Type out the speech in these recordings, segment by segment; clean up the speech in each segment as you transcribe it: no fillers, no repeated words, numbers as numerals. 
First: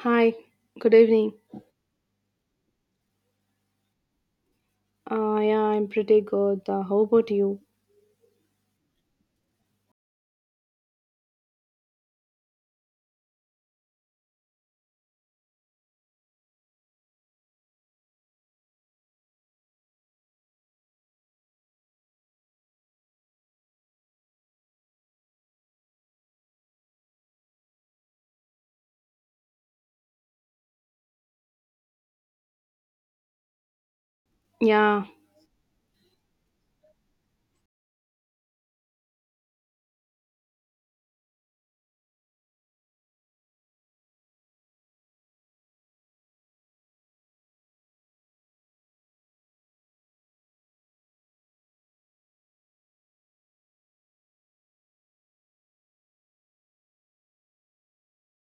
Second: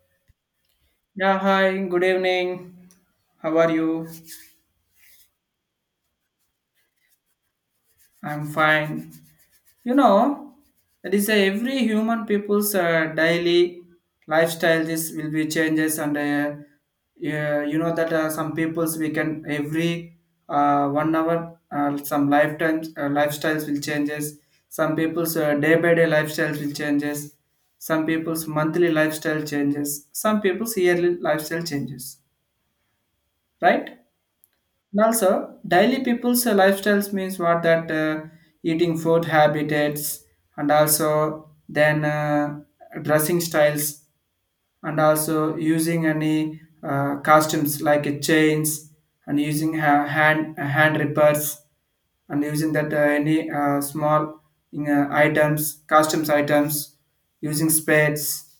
Hi, good evening. Yeah, hi, good evening. How are you? Yeah, I'm pretty good. How about you? I'm fine. You know, that is every human people's daily lifestyle. This will be changes, and yeah, you know that some people's we can every 1 hour some lifetimes lifestyles will changes. Some people's day by day lifestyles will changes. Some people's monthly lifestyle changes. Some people's yearly lifestyle changes. Right? And Yeah, also, daily people's lifestyles means what that eating food habits and also then dressing styles and also using any costumes like chains and using hand rippers and using that any small items costumes items using spades,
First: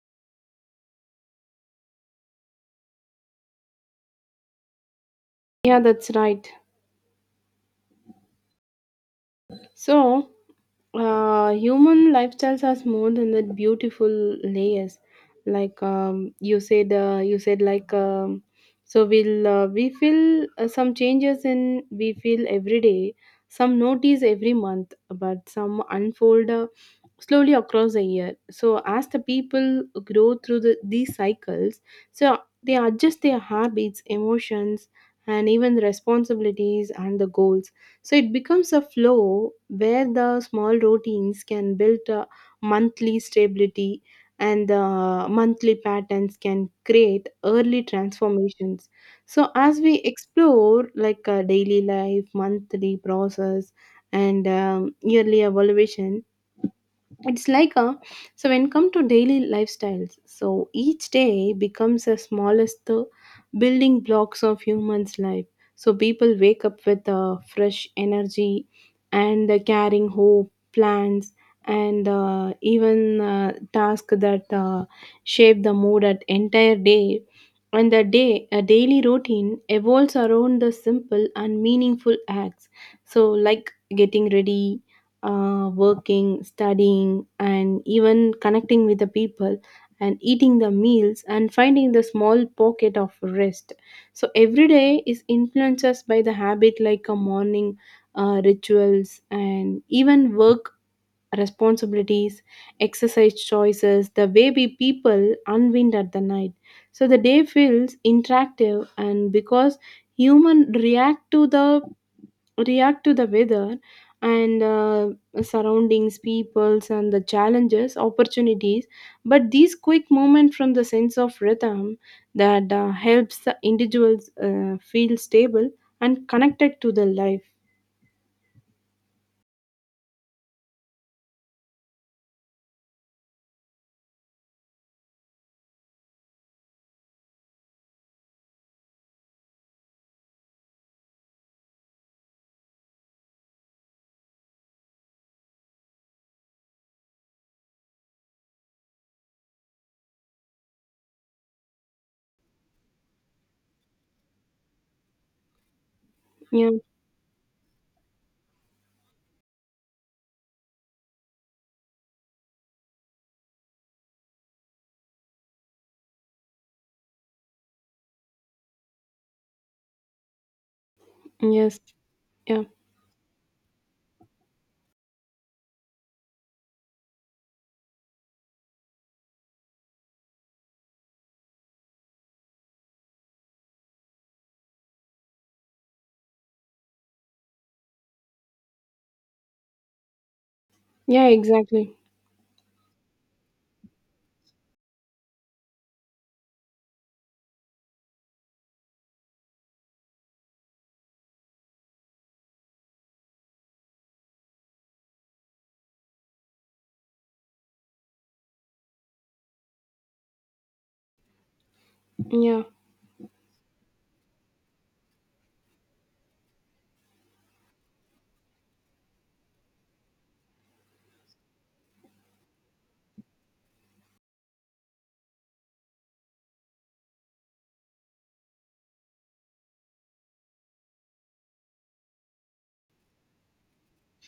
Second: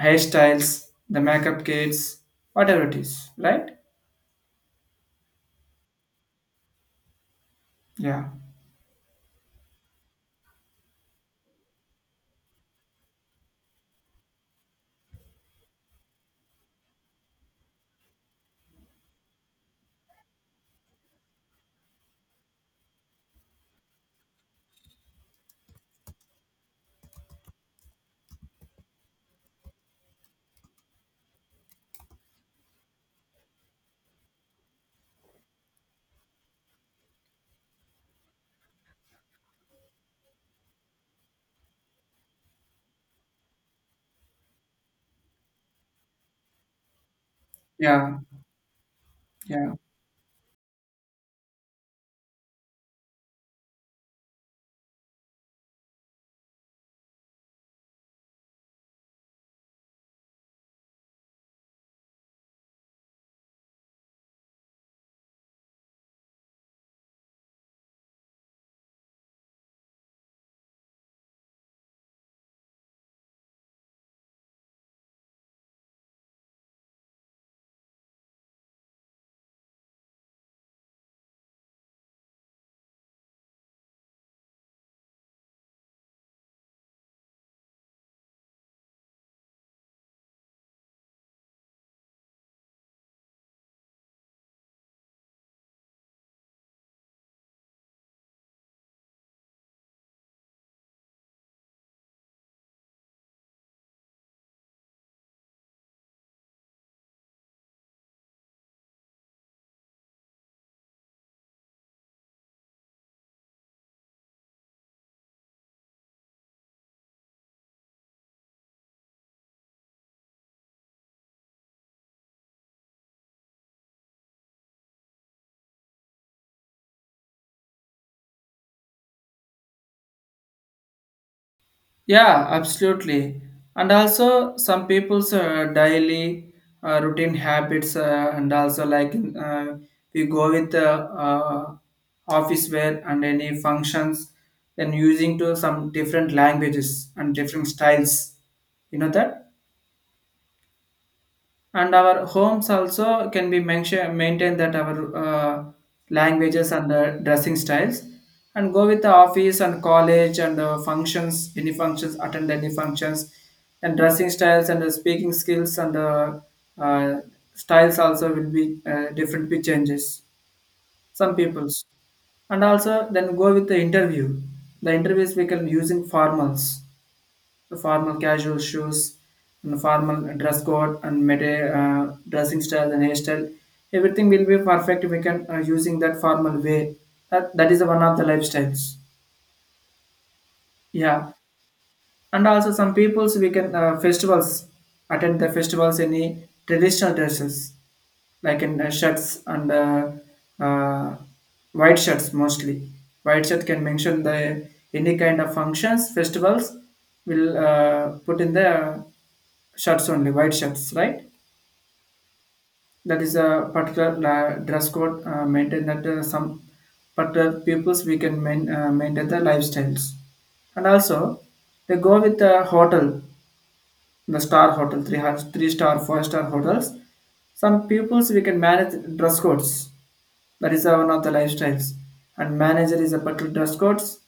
hairstyles, the makeup kits, whatever it is, right? yeah, that's right. yeah So, human lifestyles are more than that beautiful layers like you said like, so we feel some changes in we feel every day, some notice every month, but some unfold slowly across the year. So as the people grow through these cycles, so they adjust their habits, emotions, and even responsibilities and the goals. So it becomes a flow where the small routines can build a monthly stability, and the monthly patterns can create early yeah transformations. So yeah. as we explore like a daily life, monthly process, and yearly evaluation, it's like a so when come to daily lifestyles, so each day becomes the smallest building blocks of humans life. So people wake up with fresh energy and carrying hope plans and even tasks that shape the mood at entire day. And the day a daily routine evolves around the simple and meaningful acts. So like getting ready, working, studying, and even connecting with the people and eating the meals and finding the small pocket of rest. So every day is influenced us by the habit like a morning rituals and even work responsibilities, exercise choices, the way we people unwind at the night. So the day feels interactive and because human react to the weather and surroundings peoples and the challenges opportunities, but these quick moments from the sense of rhythm that helps the individuals feel stable and connected to the life. Yeah, absolutely. And also, some people's daily routine habits, and also like we go with the office wear and any functions, then using to some different languages and different styles. You know that? And our homes also can be mention, maintain that our Yeah. languages and dressing styles, and go with the office and college and functions, any functions, attend any functions and dressing styles and speaking skills and uh, styles also will be different be changes. Some Yes. people's and Yeah. also then go with the interview. The interviews we can using formals, formal casual shoes and formal dress code and dressing style and hairstyle, everything will be perfect if we can using that formal way, that is one of the lifestyles. Yeah, Yeah. exactly. And also some peoples we can festivals, attend the festivals, any traditional dresses like in shirts and uh, white shirts mostly. White shirt can mention the any kind of functions, festivals will put in the shirts, only white shirts, right? Yeah. That is a particular dress code maintain that some particular peoples we can maintain the lifestyles. And also they go with the hotel, the star hotel, three star, four-star hotels. Some pupils we can manage dress codes. That is one of the lifestyles. And manager is a particular dress codes,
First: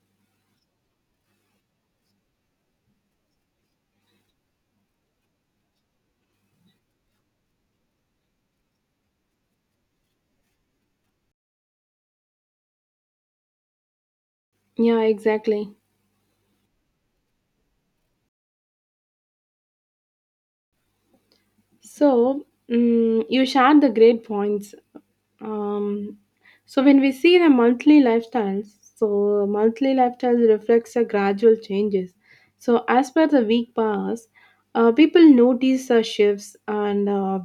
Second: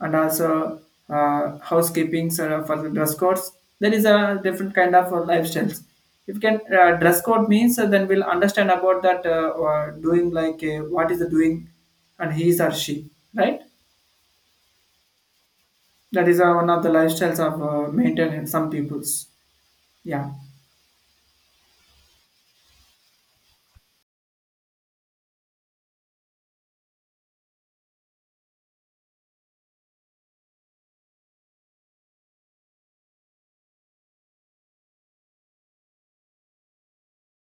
and also housekeeping for the dress codes. There is a different kind of lifestyles. If you can dress code means, then we'll understand about that or doing like what is the doing, and he's or she, right? Yeah, exactly. That is one of the lifestyles of maintenance. Some people's, yeah, So you shared the great points. Um, so when we see the monthly lifestyles, so monthly lifestyles reflects a gradual changes. So as per the week pass, people notice shifts and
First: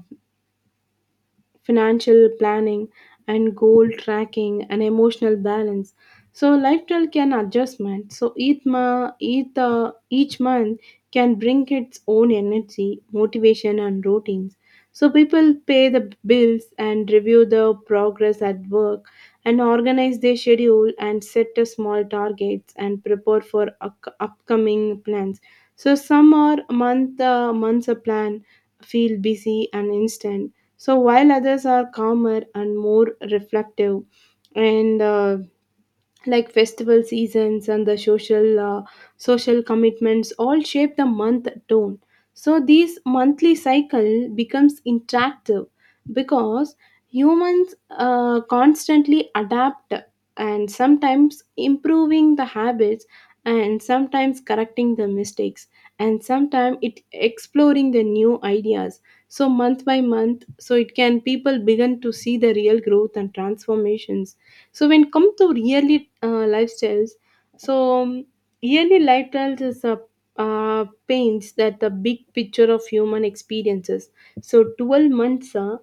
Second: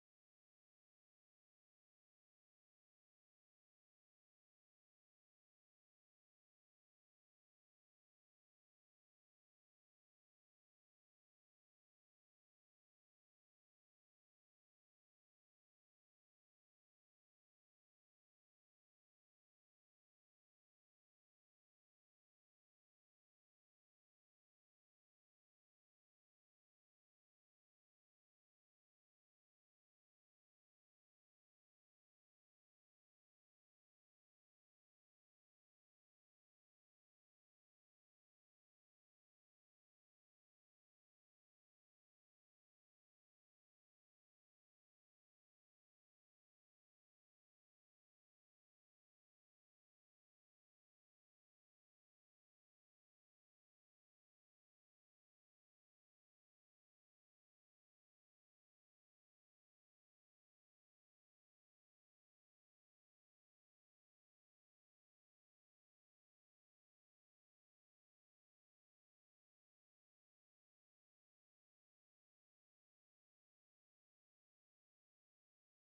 financial planning and goal tracking and emotional balance, so lifestyle can adjustment. So each month can bring its own energy, motivation, and routines. So people pay the bills and review the progress at work and organize their schedule and set a small targets and prepare for upcoming plans. So some are months a plan feel busy and instant, so while others are calmer and more reflective, and like festival seasons and the social commitments all shape the month tone. So this monthly cycle becomes interactive because humans constantly adapt, and sometimes improving the habits, and sometimes correcting the mistakes, and sometimes it exploring the new ideas. So month by month, so it can people begin to see the real growth and transformations. So when come to yearly lifestyles, so yearly lifestyles is a paints that the big picture of human experiences. So 12 months uh,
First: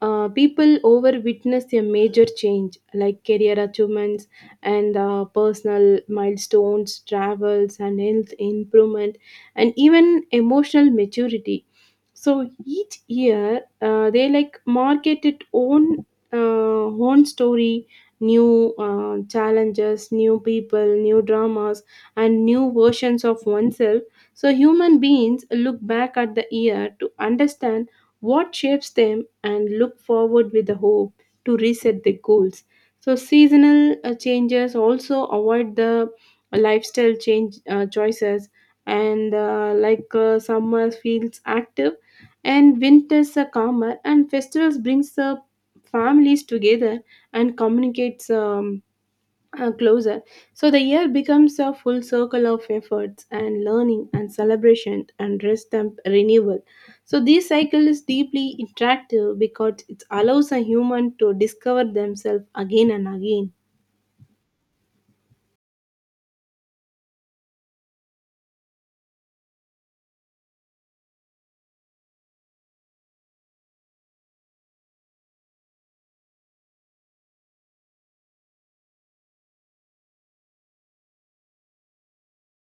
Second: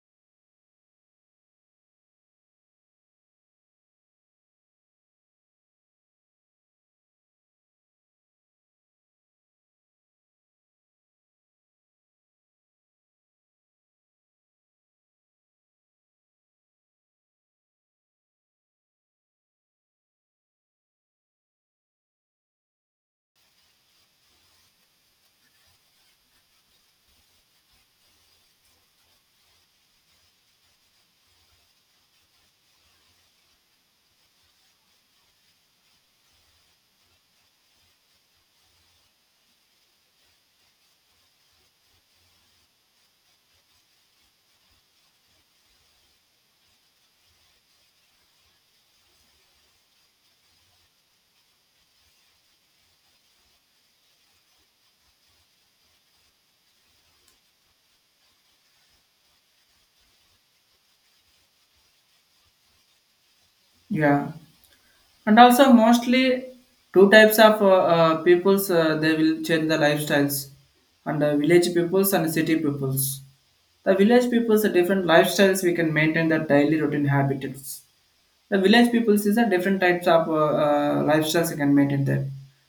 uh, people over witness a major change like career achievements and personal milestones, travels, and health improvement, and even emotional maturity. So each year they like market its own own story, new challenges, new people, new dramas, and new versions of oneself. So, human beings look back at the year to understand what shapes them and look forward with the hope to reset their goals. So, seasonal changes also avoid the lifestyle change choices, and like summer feels active, and winters are calmer, and festivals brings the families together and communicates closer. So the year becomes a full circle of efforts and learning and celebration and rest and renewal. So this cycle is deeply interactive because it allows a human to discover themselves again and again. yeah. And also mostly two types of peoples they will change the lifestyles, and village peoples and city peoples. The village peoples are different lifestyles, we can maintain their daily routine habits. The village people sees the different types of lifestyles you can maintain there.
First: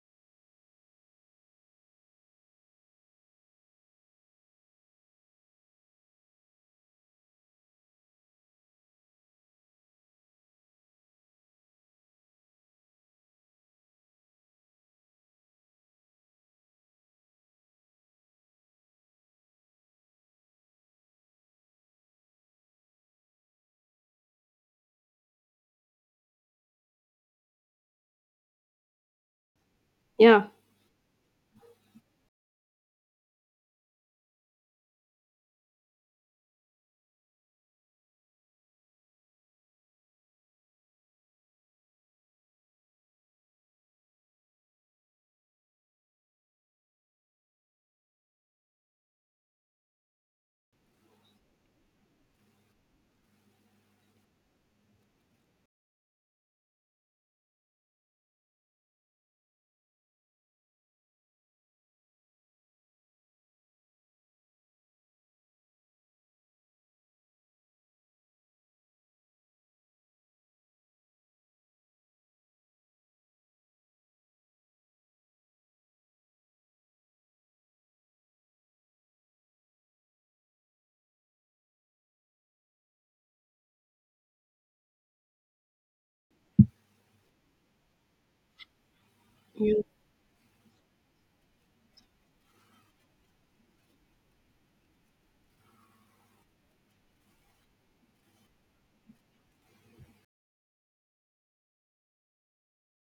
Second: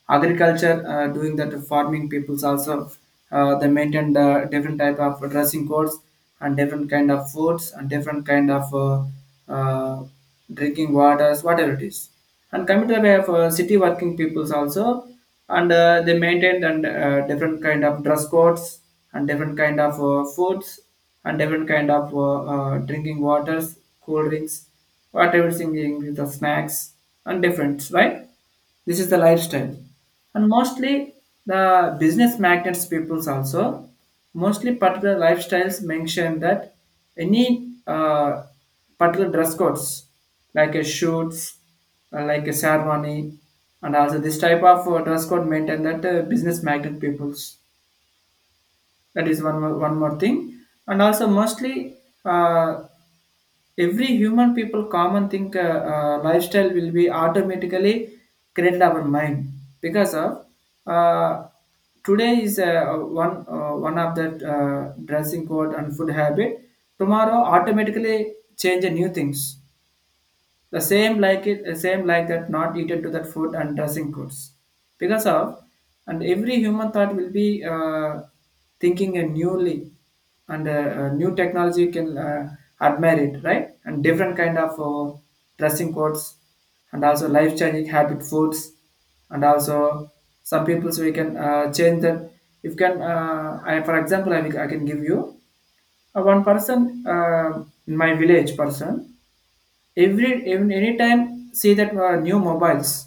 Agriculture, doing that farming peoples also, they maintain the different type of dressing codes and different kind of foods and different kind of uh, drinking waters, whatever it is. And coming to the way of city working peoples also, and they maintain and different kind of dress codes and different kind of foods and different kind of drinking waters, cool drinks, what everything is, the snacks, and different, right? This is the lifestyle. And Yeah. mostly the business magnates peoples also, mostly particular lifestyles mention that any particular dress codes, like a shoots, like a ceremony, and also this type of dress code maintain that business magnet peoples. That is one more thing. And also mostly uh, every human people common think lifestyle will be automatically created our mind because of uh, today is one of the dressing code and food habit, tomorrow automatically change the new things, the same like it, the same like that not eaten to that food and dressing goods. Because of, and every human thought will be thinking a newly, and new technology can admire it, right? And different kind of dressing codes, and also life changing habit foods, and You- also some people so we can change that. If can, I for example, I can give you one person, in my village person every, even anytime see that new mobiles,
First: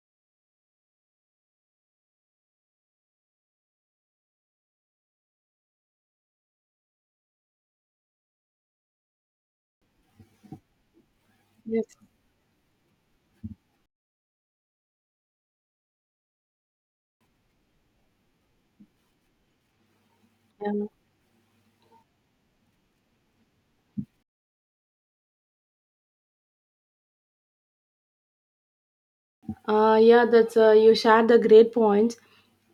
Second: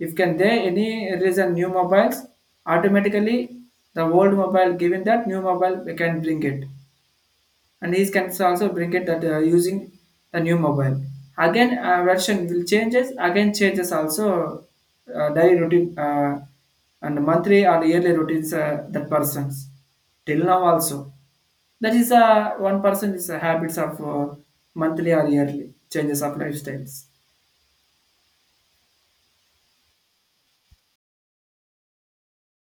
if can there any reason new mobiles automatically the old mobile given that new mobile we can bring it, and he can also bring it that using the new mobile, again Yes. Version will changes, again changes also daily routine and monthly or yearly routines that persons till now Yeah. also, that is one person is habits of monthly or yearly changes of lifestyles. Yeah, that's you shared the great points.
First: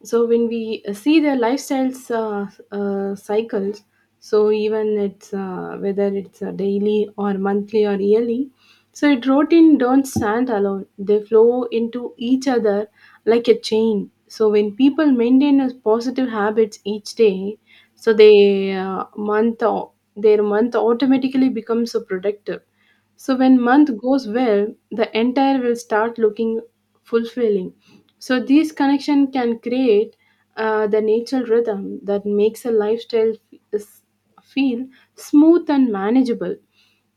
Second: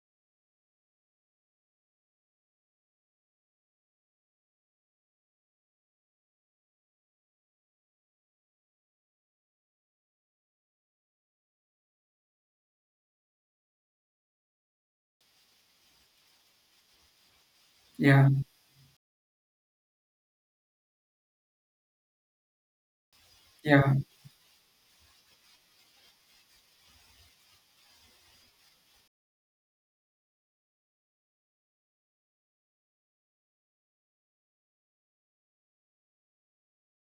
So when we see their lifestyles cycles, so even it's whether it's daily or monthly or yearly, so it routine don't stand alone. They flow into each other like a chain. So when people maintain a positive habits each day, so Yeah, they their month automatically becomes so productive. So when yeah, month goes well, the entire will start looking fulfilling. So these connection can create the natural rhythm that makes a lifestyle feel smooth and manageable.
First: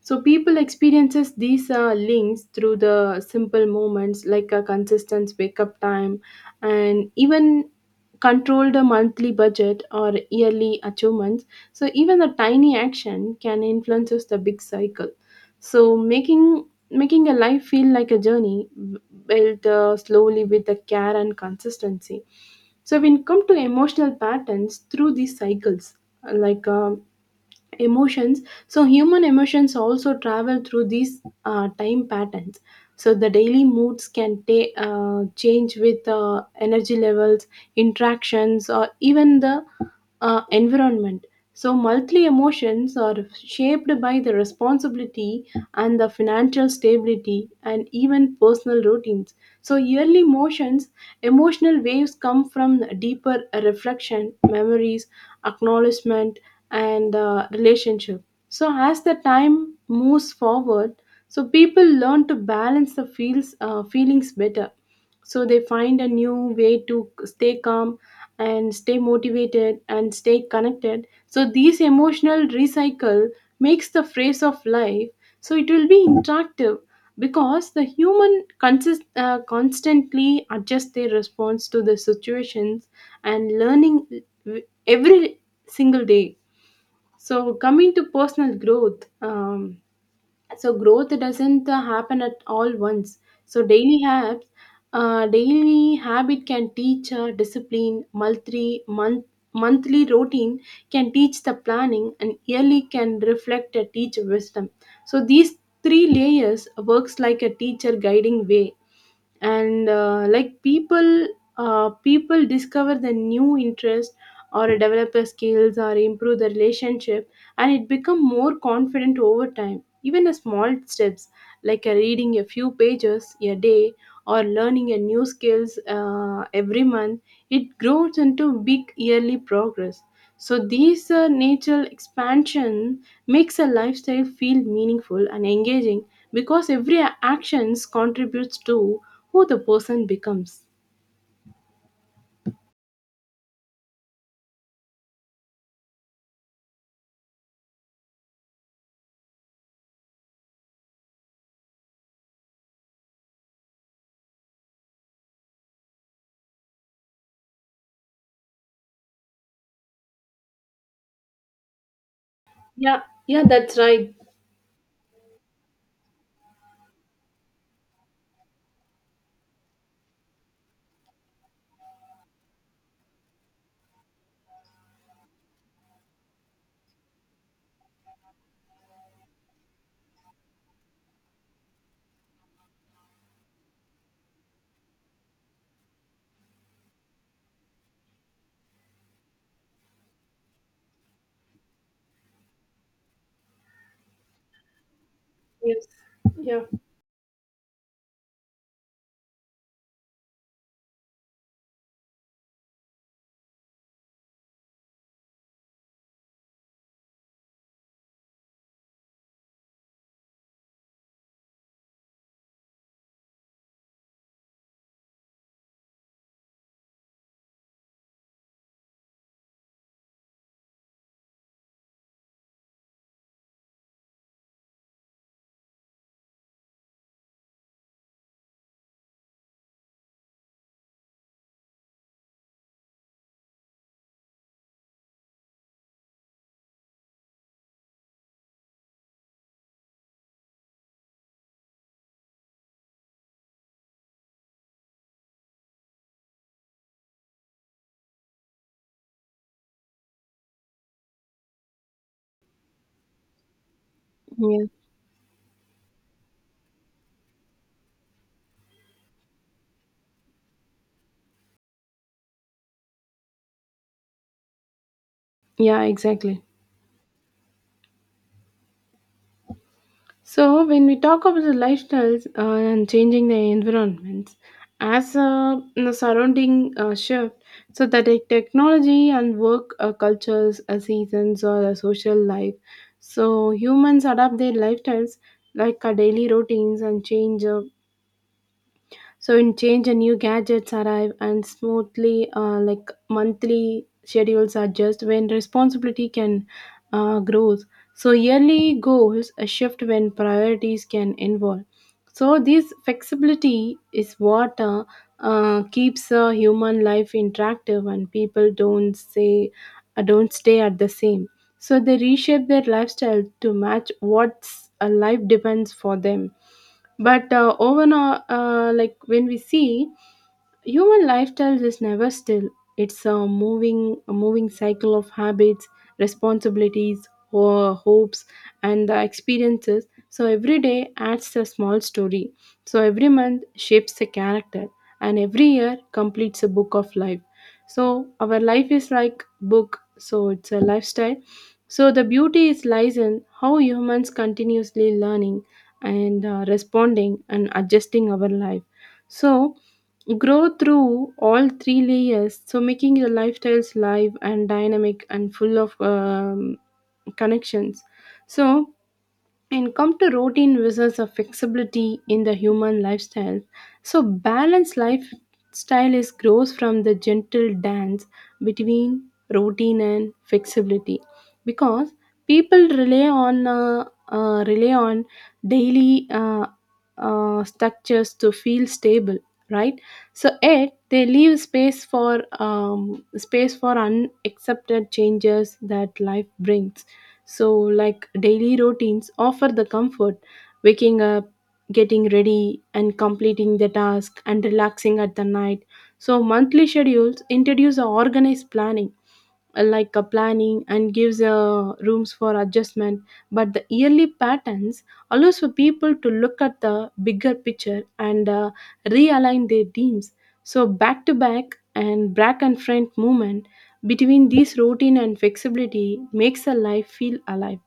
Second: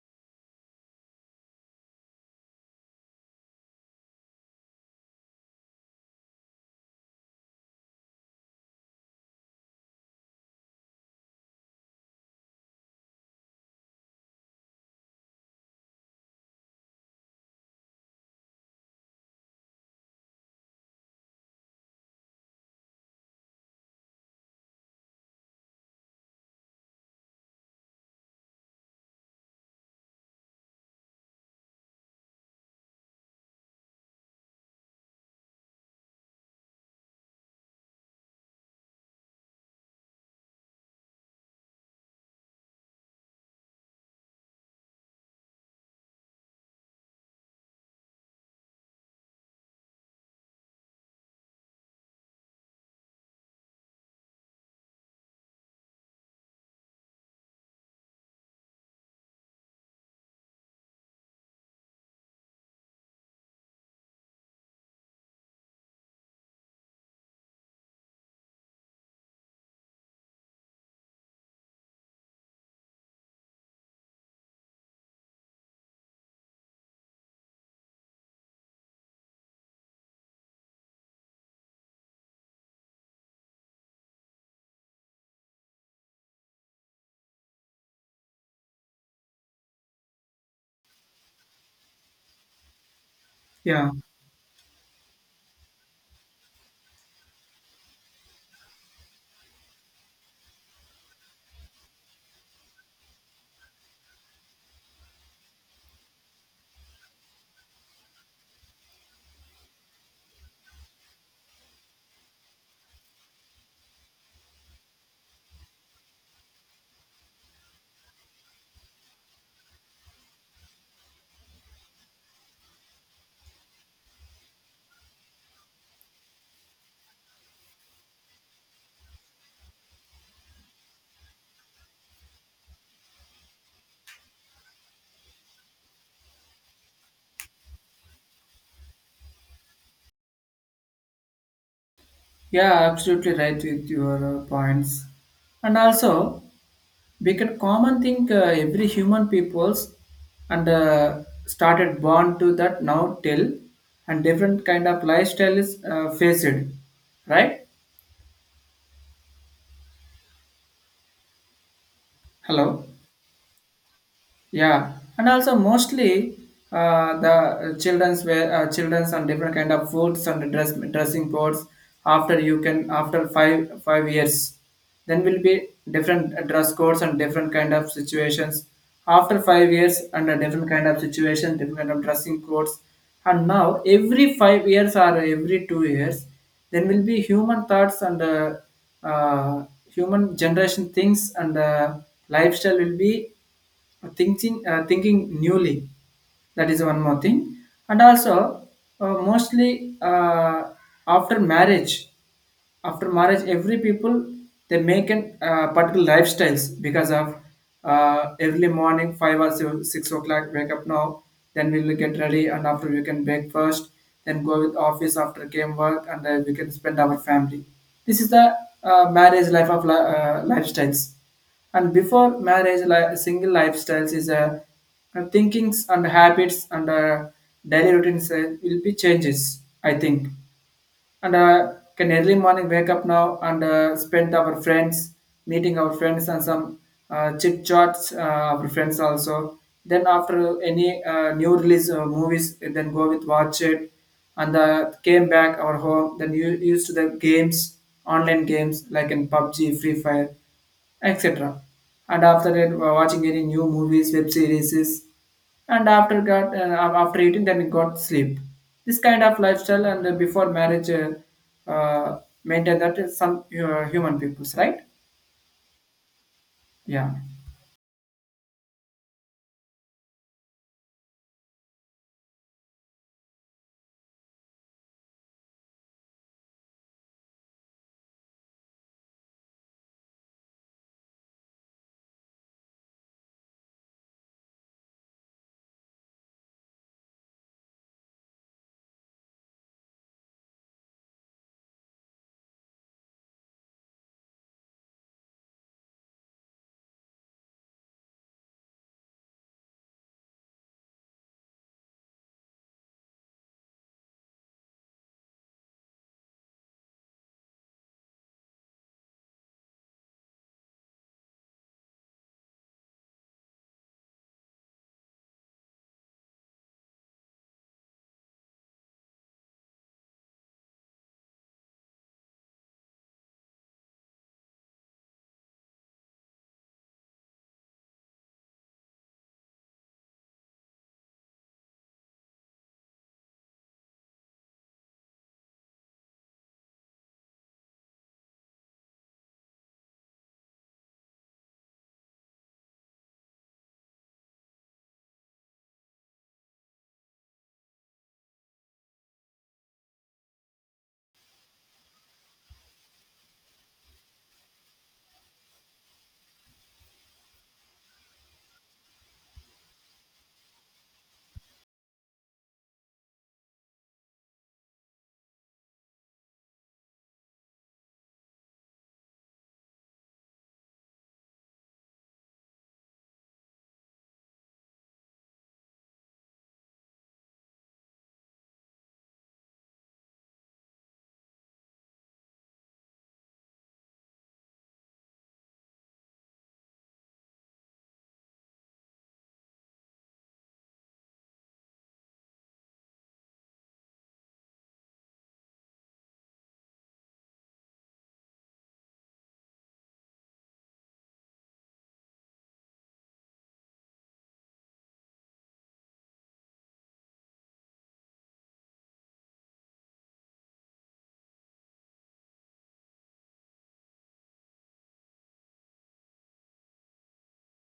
So people experiences these links through the simple moments like a consistent wake up time, and even control the monthly budget or yearly achievements. So even a tiny action can influences the big cycle. So making a life feel like a journey built slowly with the care and consistency. So, when come to emotional patterns through these cycles, like emotions, so human emotions also travel through these time patterns. So the daily moods can change with energy levels, interactions, or even the environment. So monthly emotions are shaped by the responsibility and the financial stability and even personal routines. So yearly motions, emotional waves come from deeper reflection, memories, acknowledgement, and relationship. So as the time moves forward, so people learn to balance the feels feelings better, so they find a new way to stay calm and stay motivated and stay connected. So these emotional recycle makes the phrase of life, so it will be interactive because the human constantly adjust their response to the situations and learning every single day. So coming to personal growth, so growth doesn't happen at all once. So yeah, daily habit can teach discipline. Monthly monthly routine can teach the planning, and yearly can reflect a teacher wisdom. So these three layers works like a teacher guiding way, and like people discover the new interest, or develop their skills, or improve the relationship, and it become more confident over time, even a small steps like a reading a few pages a day or learning a new skills every month. It grows into big yearly progress. So these natural expansion makes a lifestyle feel meaningful and engaging because every actions contributes to who the person becomes. yeah. Absolutely right with your points, and also we can common thing every human peoples and started born to that now till, and different kind of lifestyle is faced, right? Hello. Yeah, yeah, that's right. Yeah, and also mostly the children's wear, children's and different kind of foods and dressing codes. After you can after five years, then will be different dress codes and different kind of situations. After 5 years, and a different kind of situation, different kind of dressing codes. And now every 5 years or every 2 years, then will be human thoughts and human generation things and lifestyle will be thinking Yes. newly. Yeah. That is one more thing. And also mostly after marriage, every people they make an particular lifestyles because of early morning 5 or 7, 6 o'clock wake up now, then we will get ready, and after we can breakfast, then go with office, after came work, and then we can spend our family. This is the marriage life of lifestyles. And before marriage single lifestyles is a thinkings and habits and daily routines will be changes, I think. And can early morning wake up now and spend our friends, meeting our friends and some chit chats our friends also, then after any new release movies then go with watch it, and came back our home, then you used to the games, online games like in pubg, free fire, etc. And after that we're watching any new movies, web Yeah, series, and after got after eating then it got sleep. This kind of lifestyle and before marriage maintain that is some human peoples, right? yeah, exactly. Yeah. So, when we talk about the lifestyles and changing the environments, as a the surrounding shift, so that the technology and work cultures, seasons, or a social life, so humans adapt their lifestyles like our daily routines and change. So in change and new gadgets arrive and smoothly, like monthly schedules adjust when responsibility can grows. So yearly goals a shift when priorities can involve. So this flexibility is what keeps human life interactive, and people don't say don't stay at the same. So they reshape their lifestyle to match what's a life depends for them. But overall, like when we see human lifestyle is never still. It's a moving cycle of habits, responsibilities, hopes, and the experiences. So every day adds a small story. So every month shapes a character, and every year completes a book of life. So our life is like book. So it's a lifestyle. So the beauty is lies in how humans continuously learning and responding and adjusting our life. So grow through all three layers, so making your lifestyles live and dynamic and full of connections. So and come to routine versus a flexibility in the human lifestyle. So balanced lifestyle is grows from the gentle dance between routine and flexibility, because people rely on daily structures to feel stable, right? So it they leave space for unaccepted changes that life brings. So, like daily routines offer the comfort, waking up, getting ready, and completing the task, and relaxing at the night. So, monthly schedules introduce a organized planning, like a planning and gives rooms for adjustment, but the yearly patterns allows for people to look at the bigger picture and realign their teams. So back to back and back and front movement between this routine and flexibility makes a life feel alive.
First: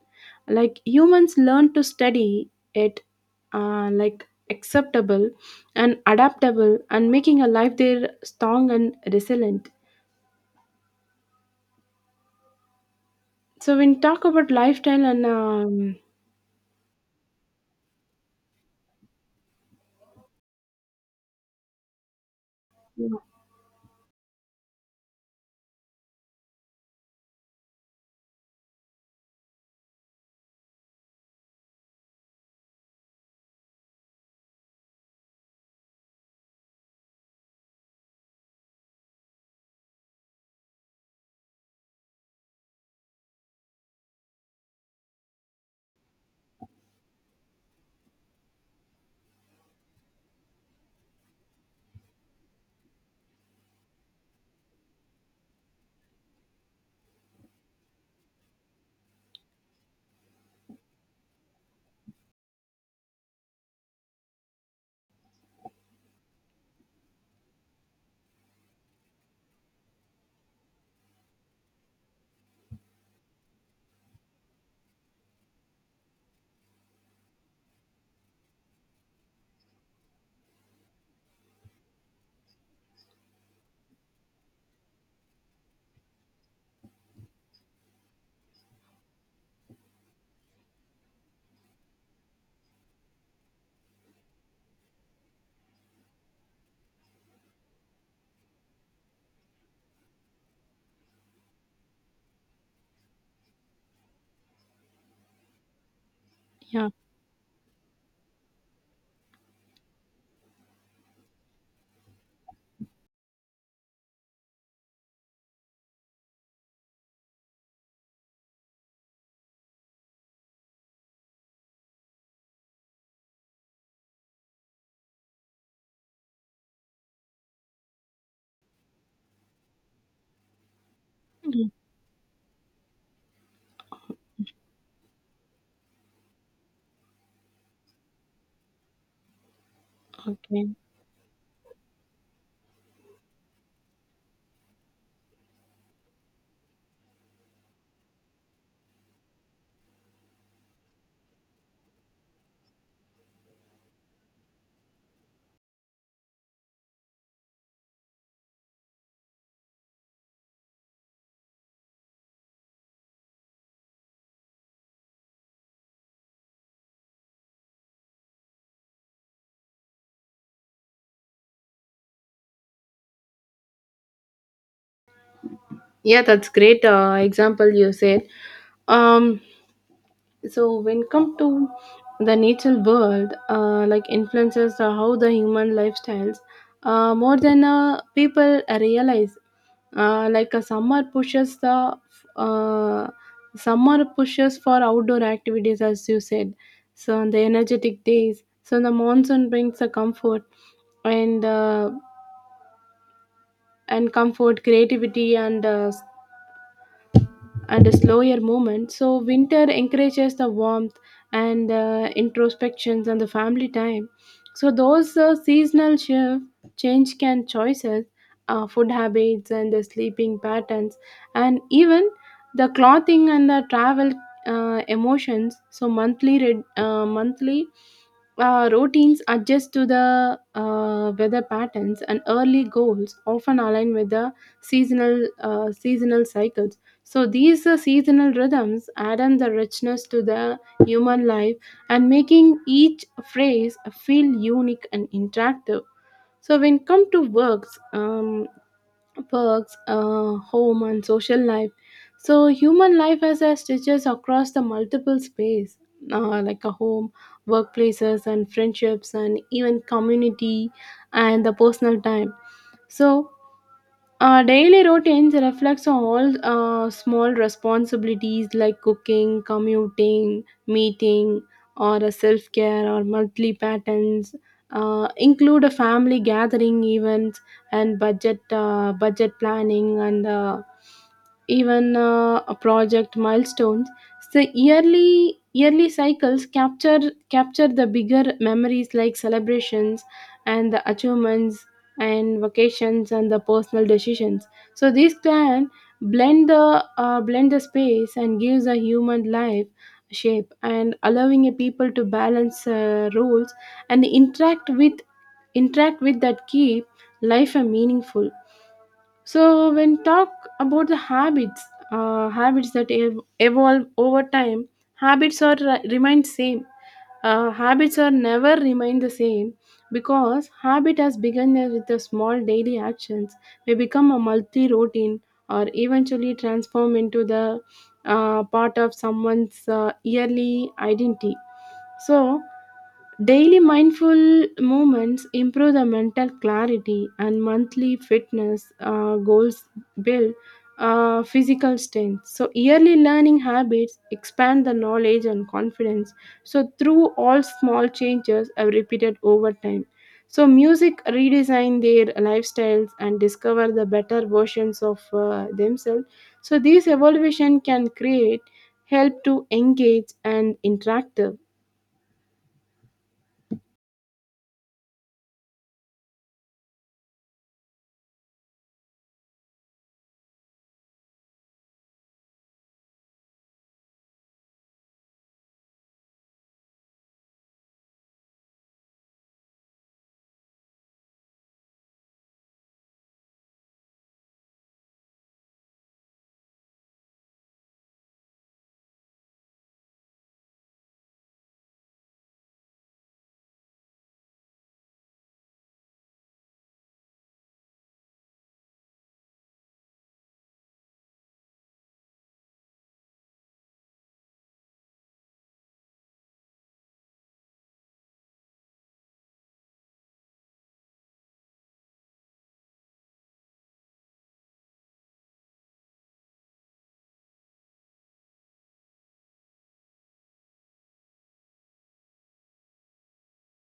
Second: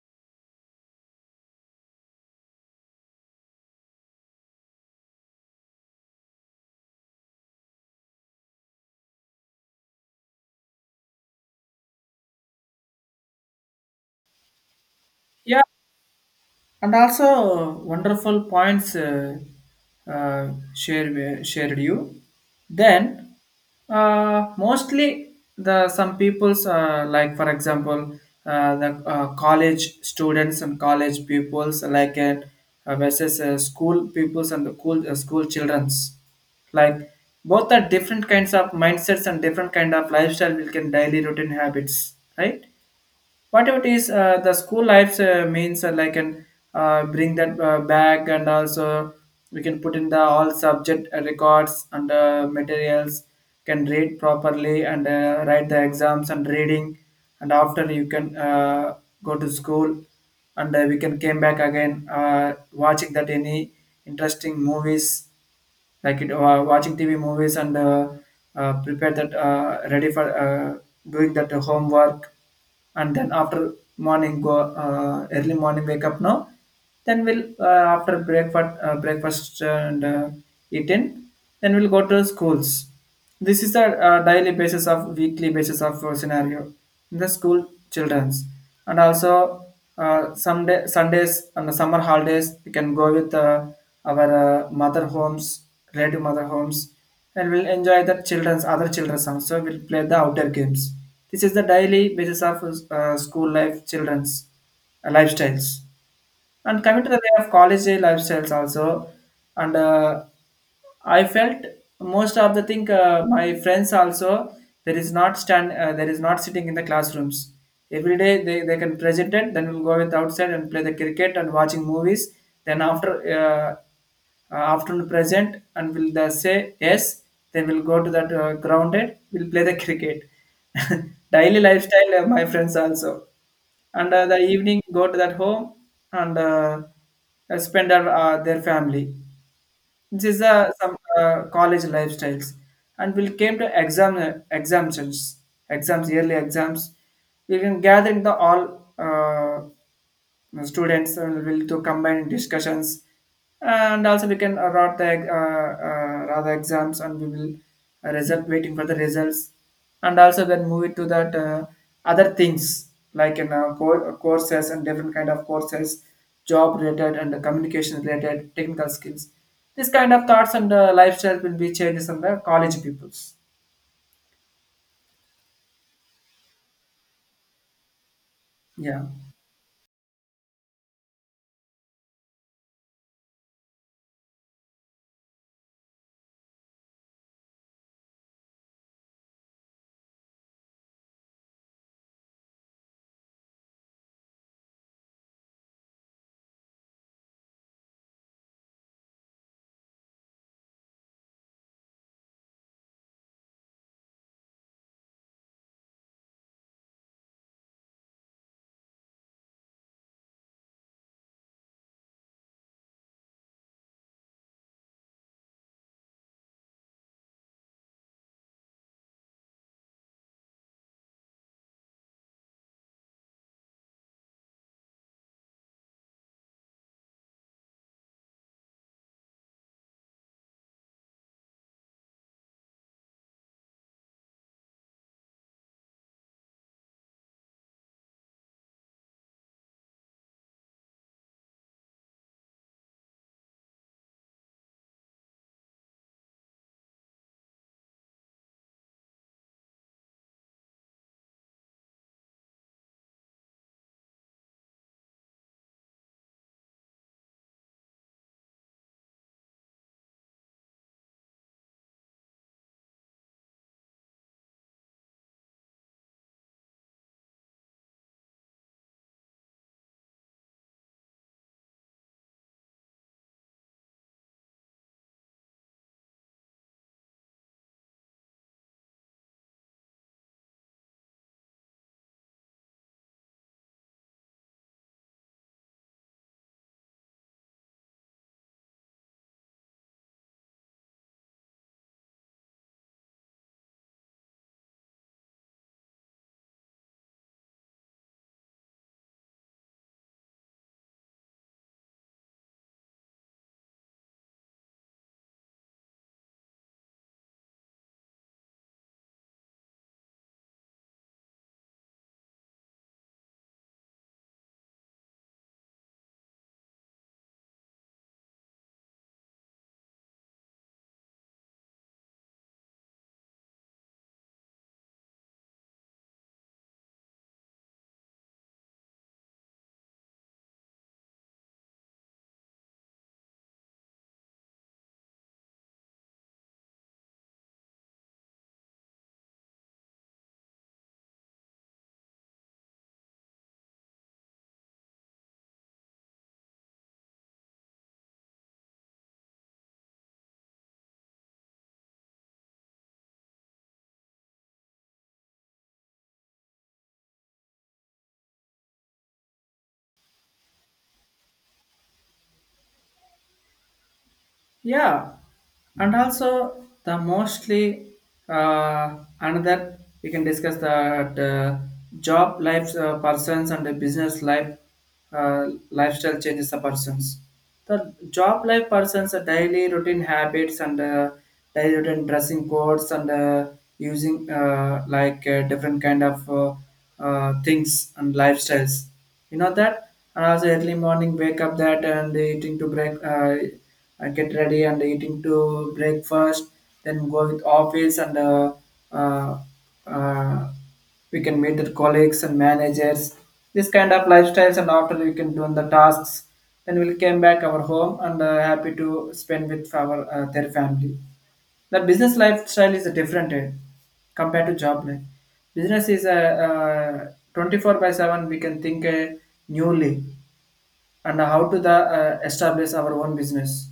Like humans learn to study it, uh, like acceptable and adaptable and making a life there strong and resilient. So when talk about lifestyle and Yeah, and also wonderful points uh, shared you, then mostly the some people's like for example the college students and college pupils like versus school pupils and the cool school children's like, both are different kinds of mindsets and different kind of lifestyle we can daily routine habits, right? Whatever it is the school life means like an, bring that back, and also we can put in the all subject records and materials, can read properly and write the exams and reading, and after you can go to school, and we can came back again watching that any interesting movies like it, watching TV movies and prepare that ready for doing that homework, and then after morning go early morning wake up now, then we'll after breakfast breakfast and eating, then we'll go to schools. This is the daily basis of weekly basis of scenario in the school childrens. And also some day, Sundays and the summer holidays we can go with our mother homes, relative mother homes, and we'll enjoy the children's, other children's also we'll play the outdoor games. This is the daily basis of school life children's lifestyles. And yeah. coming to the way of college day lifestyles also, and I felt most of the thing my friends also, there is not sitting in the classrooms. Every day they can present it, then we'll go with outside and play the cricket and watching movies. Then after afternoon present and will the say yes, then we'll go to that grounded. We'll play the cricket. Daily lifestyle, my friends also, and the evening go to that home and spend our, their family. This is Okay. some college lifestyles, and we came to exams, yearly exams. We can gather in the all. The students will to combine discussions, and also we can write the rather exams, and we will result waiting for the results, and also then move it to that other things like in courses and different kind of courses, job related and the communication related technical skills. This kind of thoughts and lifestyle will be changes in the college peoples. Yeah, that's great example you said. Yeah. Um, so when come to the natural world, like influences are how the human lifestyles more than people realize. Like a uh, summer pushes for outdoor activities, as you said. So on the energetic days, so the monsoon brings the comfort and comfort, creativity, and a slower movement. So winter encourages the warmth and introspections and the family time. So those seasonal shift change can choices, food habits and the sleeping patterns, and even the clothing and the travel emotions. So monthly red, monthly routines adjust to the weather patterns, and early goals often align with the seasonal cycles. So these seasonal rhythms add on the richness to the human life, and making each phrase feel unique and interactive. So when come to works, home and social life, so human life has a stitches across the multiple space, like a home, workplaces and friendships and even community and the personal time. So our daily routines reflects on all small responsibilities like cooking, commuting, meeting, or self care, or monthly patterns. Include a family gathering events and budget planning and even a project milestones. The yearly cycles capture the bigger memories like celebrations and the achievements and vacations and the personal decisions, so these can blend the blend the space and gives a human life shape, and allowing a people to balance roles and interact with that keep life a meaningful. So when talk about the habits that evolve over time, habits are ri- remain same habits are never remain the same, because habit has begun as with the small daily actions, may become a multi routine, or eventually transform into the part of someone's yearly identity. So daily mindful movements improve the mental clarity, and monthly fitness goals build physical strength. So, yearly learning habits expand the knowledge and confidence. So, through all small changes are repeated over time. So, music redesign their lifestyles and discover the better versions of themselves. So, this evolution can create help to engage and interactive. Yeah, and also the mostly, uh, another we can discuss that job life persons and the business life lifestyle changes the persons. The job life persons are daily routine habits and daily routine dressing codes, and using like different kind of things and lifestyles. You know that, and also early morning wake up that and eating to break. Get ready and eating to breakfast, then go with office, and uh, uh, we can meet the colleagues and managers. This kind of lifestyles, and after we can do the tasks. Then we'll came back our home and happy to spend with our their family. The business lifestyle is a different compared to job life. Business is a, 24 by 7. We can think newly, and how to the establish our own business,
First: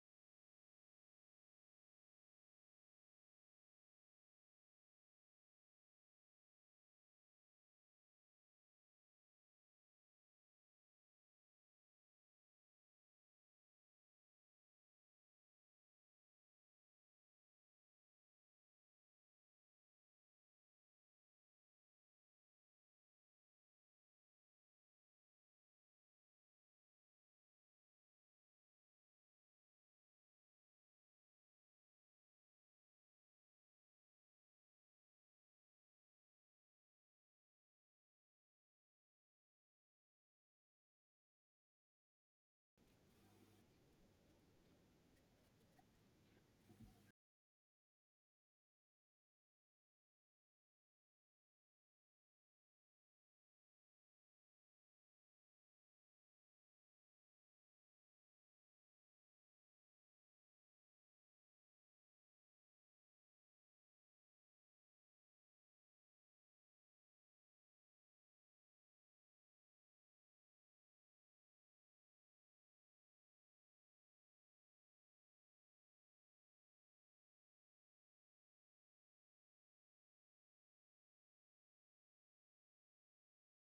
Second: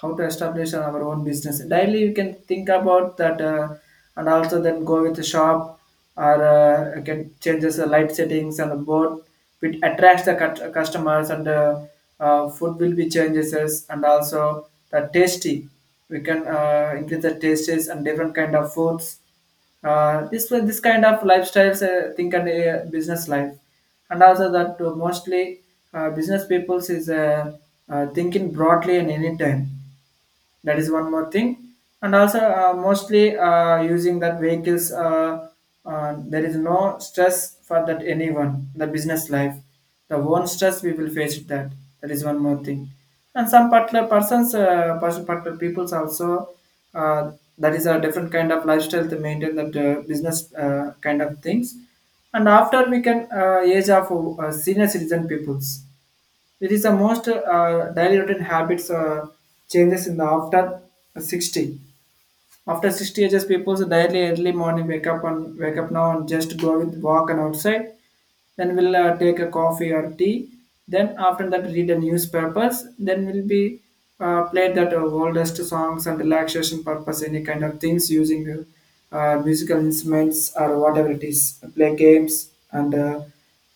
how to establish our own business daily you can think about that. And also then go with the shop, or you can changes the light settings and board, which attracts the cut customers, and food will be changes, and also the tasty, we can increase the tastes and different kind of foods. This kind of lifestyles think, and business life. And also that mostly business peoples is thinking broadly and anytime. That is one more thing. And also mostly using that vehicles. There is no stress for that anyone the business life. The one stress we will face it that, that is one more thing. And some particular persons, particular peoples also. uh, that is a different kind of lifestyle to maintain that business kind of things. And after we can age of senior citizen peoples, it is the most daily routine habits changes in the after 60. After 60 ages, people daily early morning wake up now and just go with walk and outside. Then we'll take a coffee or tea. Then after that, read the newspapers. Then we'll be played that oldest songs and relaxation purpose, any kind of things using musical instruments or whatever it is. Play games, and uh,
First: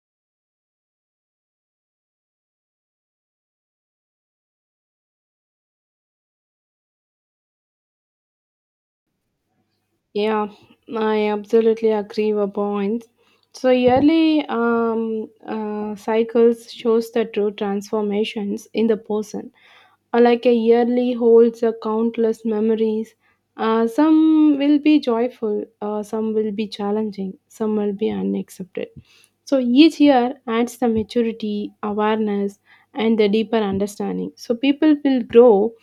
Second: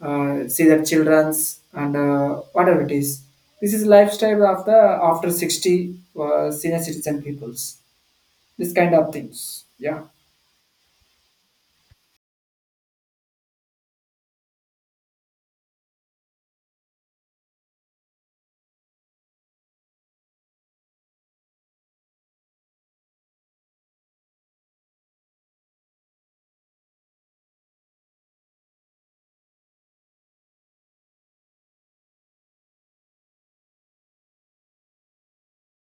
uh, see the childrens, and whatever it is. This is lifestyle of the after 60 senior citizen peoples. This kind of things. Yeah. Yeah, I absolutely agree with your points. So yearly cycles shows the true transformations in the person. Like a yearly holds a countless memories. Some will be joyful, some will be challenging, some will be unaccepted. So each year adds the maturity, awareness, and the deeper understanding. So people will grow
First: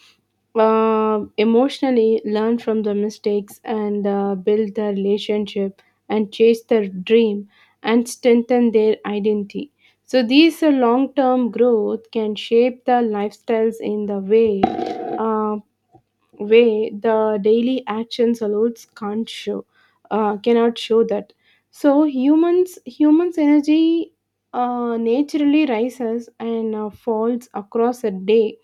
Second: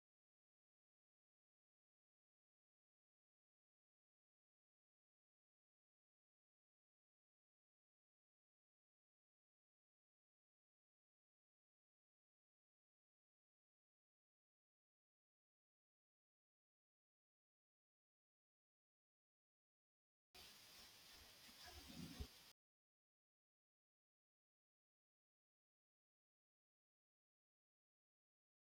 emotionally, learn from the mistakes and build the relationship and chase their dream and strengthen their identity. So these long term growth can shape the lifestyles in the uh, way the daily actions alone can't show cannot show that. So humans energy naturally rises and falls across a day.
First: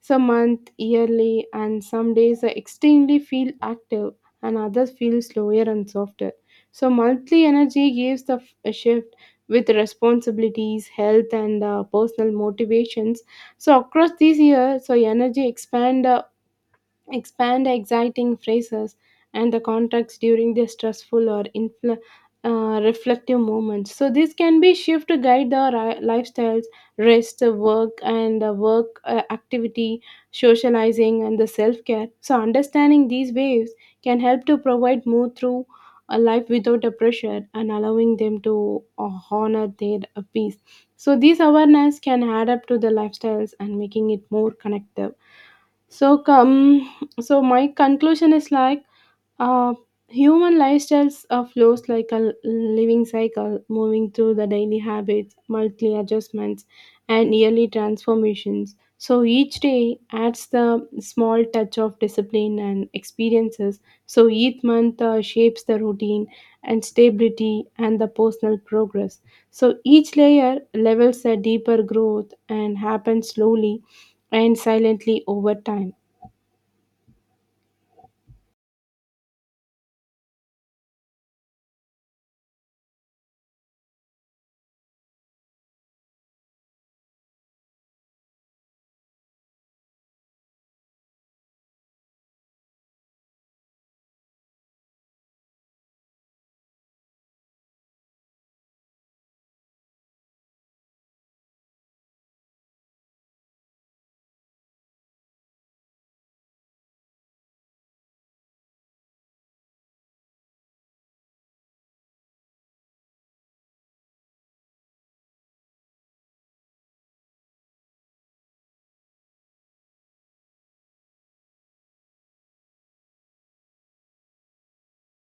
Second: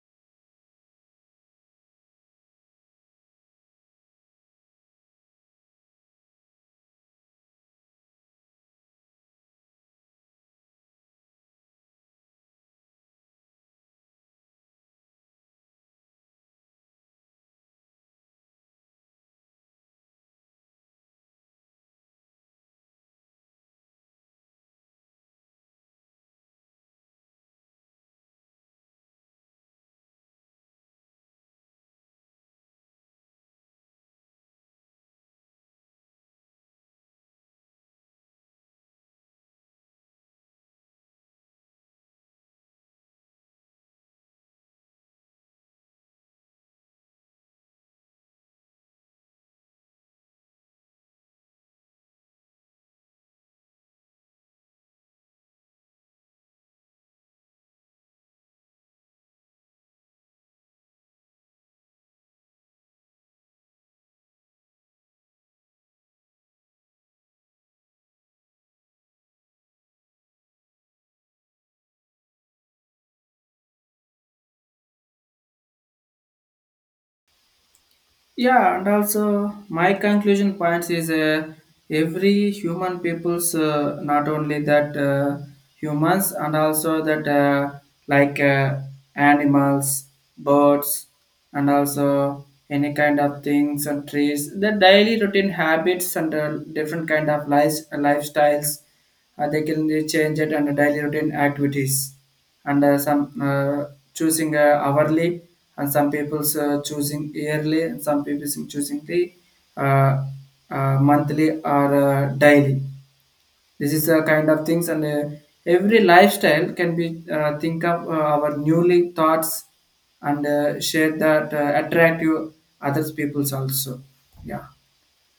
Some month yearly, and some days are extremely feel active, and others feel slower and softer. So monthly energy gives the a shift with responsibilities, health and personal motivations. So across these years, so energy expand expand exciting phrases and the context during the stressful or reflective moments. So this can be shift to guide our lifestyles, rest, work, and work activity, socializing, and the self care. So understanding these waves can help to provide more through a life without a pressure, and allowing them to honor their peace. So these awareness can add up to the lifestyles and making it more connective. So come. So my conclusion is like, uh, human lifestyles are flows like a living cycle, moving through the daily habits, monthly adjustments, and yearly transformations. So each day adds the small touch of discipline and experiences. So each month shapes the routine and stability and the personal progress. So each layer levels a deeper growth and happens slowly and silently over time. Yeah, and also my conclusion points is every human people's, not only that, humans, and also that, like uh, animals, birds, and also any kind of things and trees. The daily routine habits and different kind of lives lifestyles, they can change it and daily routine activities. And some choosing hourly, and some people's choosing yearly, and some people choosing the uh, monthly or daily. This is the kind of things, and every lifestyle can be think of our newly thoughts, and share that attract you others people's also. Yeah.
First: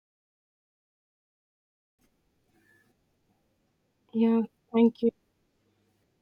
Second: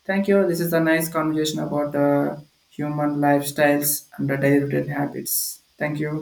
Thank you. This is a nice conversation about human lifestyles and the Yeah, daily routine thank you. habits. Thank you.